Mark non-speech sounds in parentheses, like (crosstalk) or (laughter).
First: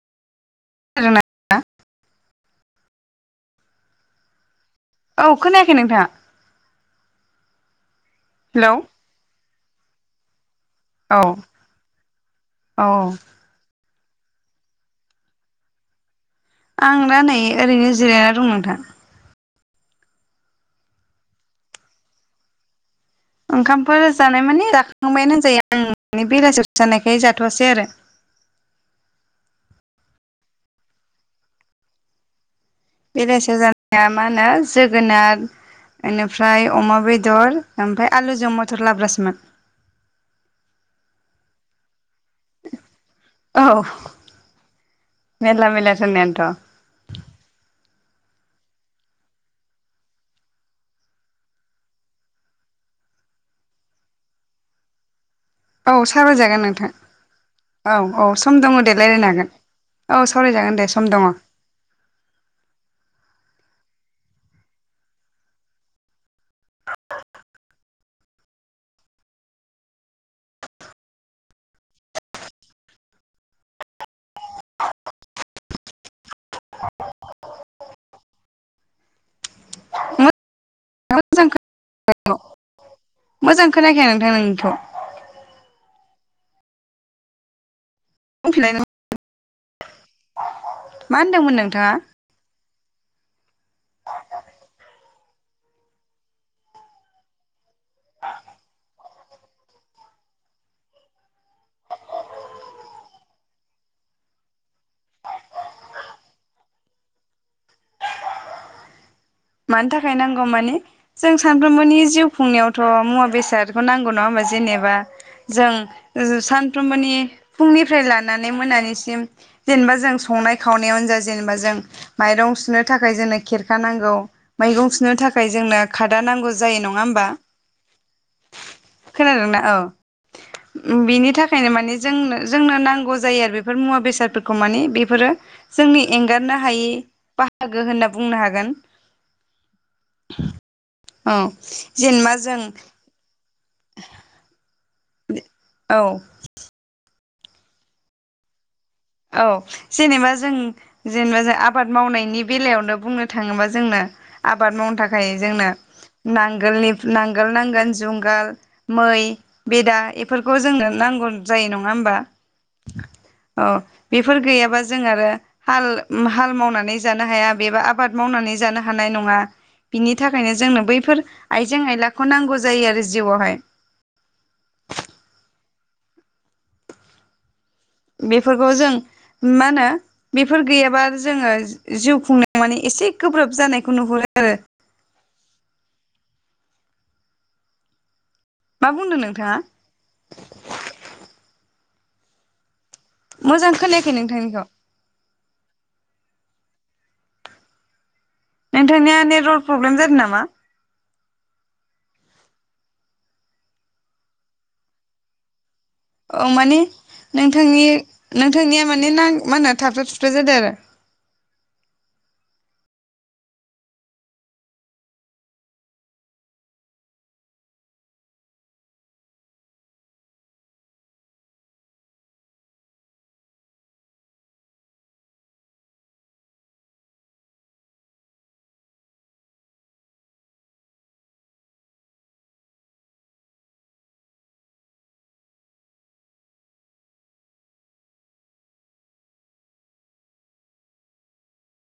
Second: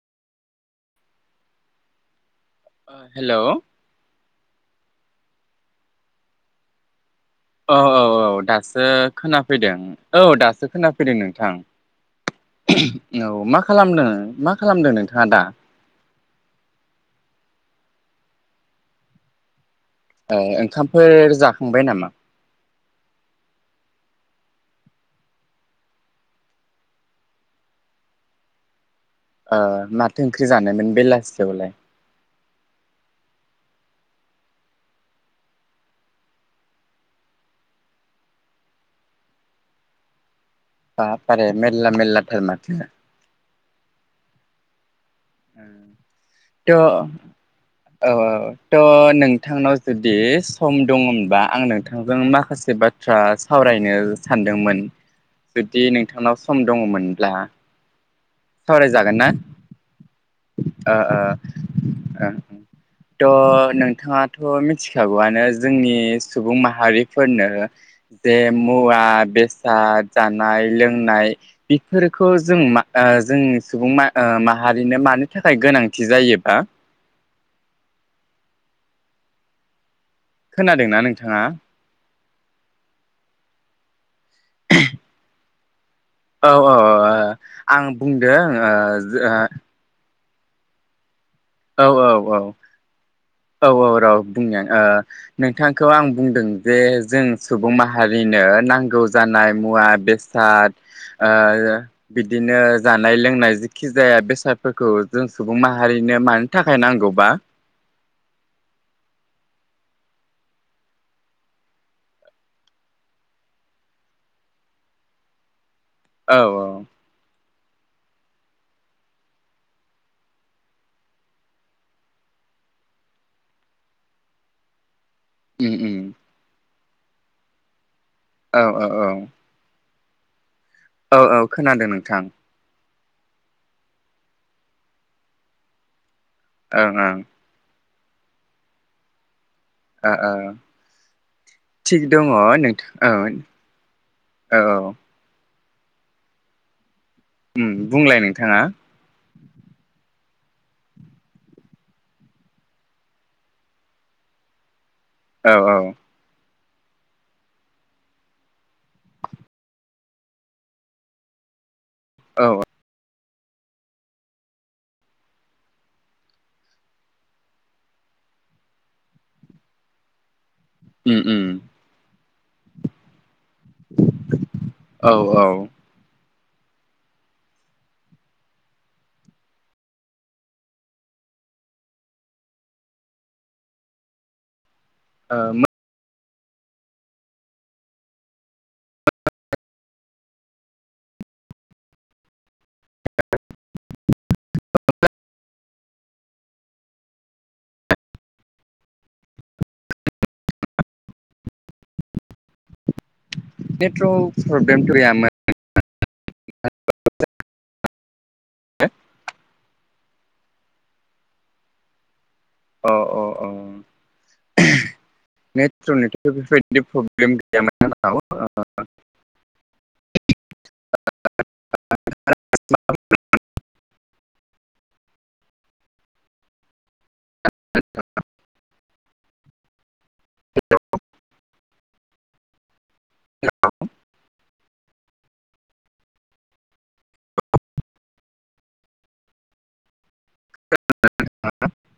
(unintelligible) ओ हेलौ औ खोनायाखै नोंथाङा? औ औ औ औ हेलौ दासो खोना फैदों औ दासो खोनाफैदों औ नोंथां औ मा खालामदों? मा खालामदों नोंथाङा दा? आं दा नै ओरैनो जिरायना दं नोंथां ओंखामफोर जाखांबाय नामा? ओंखामफोर जानाय माने जाखांबायानो होनजायो आं बेलासियाव जानायखाय जाथ'वासै आरो माथो ओंख्रि जानायमोन बेलासियावलाय? बेलासियाव जानाया मा होनो जोगोनार बेनिफ्राय अमा बेदर ओमफ्राय आलुजों मथर लाब्रासोमोन। बाब बारे मेरला मेलला औ मेरला मेरला थार होननायानोथ' औ औ थ' नोंथांनाव जुदि सम दङमोनबा आं नोंथांजों माखासे बाथ्रा सावरायनो सानदोंमोन। जुदि औ नोंथांनाव सावरायजागोन सम नोंथां दङमोनब्ला औ औ सम दङ दे सावरायजागोन ना रायलायनो हागोन औ सावरायजागोन दे ओ सम दङ ओ ओ थ' नोंथाङाथ' मिथिखागौआनो जोंनि सुबुं माहारिफोरनो जे मुवा बेसाद जानाय लोंनाय बेफोरखौ जों मा जों सुबुं मा ओ माहारिनो मानि थाखाय गोनांथि जायोबा (inaudible) खोनादोंना मोजां नोंथाङा? मोजां खोनायाखै मोजां खोनायाखै नों थां नोंनिखौ औ औ औ ओ आं बुंदों ओ बुंफिनलाय जो ओ मा होनदोंमोन नोंथाङा? औ औ औ र' बुंनों नोंथांखौ आं बुंदों जे जों स सुबुं माहारिनो नांगौ जानाय मुवा बेसाद बिब्दिनो जानाय लोंनाय जिखि जाया बेसादफोरखौ जों सुबुं माहारिनो मानो थाखाय नांगौबा मानि थाखाय नांगौ मानि जों सानफ्रोमबोनि जिउ खुंनायावथ' मुवा बेसादखौ नांगौ नङा होमबा जेनेबा जों औ जों औ सानफ्रोमबोनि फुंनिफ्राय लानानै मोनानिसिम जेनेबा जों संनाय खावनायावनो जा जेनेबा जों माइरं सुनो थाखाय जोंनो खेरखा नांगौ मैगं सु सुनो थाखाय उम जोंनो उम खादा नांगौ जायो नं नङा होमबा औ औ औ खोनादोंना औ औ बिनि औ थाखायनो खोनादों माने नोंथां जोंनो जोंनो नांगौ जायो आरो बेफोर मुवा बेसादफोरखौ माने बेफोरो जोंनि एंगारनो ओं हायि ओं बाहागो होनना बुंनो हागोन । ओ ओ औ थिग दङ जेनेबा जों नोंथां औ । औ । औ । औ । उम बुंलाय नोंथाङा? औ जेनेबा जों जेनेबा जों आबाद मावनायनि बेलायावनो बुंनो थाङोबा जोंनो आबाद मावनो था खाय औ जोंनो औ नां गोलनिब नांगोल नांगोल जुंगाल मै बेदा एफोरखौ जोंनो नांगौ जायो न ङा होमबा? अ । बेफोर गैयाबा जों आरो हाल हाल मावनानै जानो हाया बेबा आबाद मावनानै जानो हानाय नङा बिनि थाखायनो जोंनो उम बैफोर उम आइजें आइला खौ नांगौ जायो आरो जिउआवहाय । औ औ । बेफोरखौ जों मा होनो बेफोर गैयाबा जोङो जिउ खुंनायाव माने एसे गोब्राब जानायखौ नुहुरो आरो । ओ मो मा बुंदों नोंथाङा? मोजां खोनाया खौ नोंथांनिखौ? नोंथांनिया नेटवारक प्रब्लेम जादों नामा? नेटवर्क प्रब्लेमथ' गैयामोन । औ माने नोंथांनि नोंथांनिया माने ना मा होनो थाबथा थुब था जादों आरो । अ अ अ नेट्रनिथ' बेफोरबायदि प्रब्लेम गैयामोन आंनाव ओ (unintelligible) (unintelligible) (unintelligible) हेलौ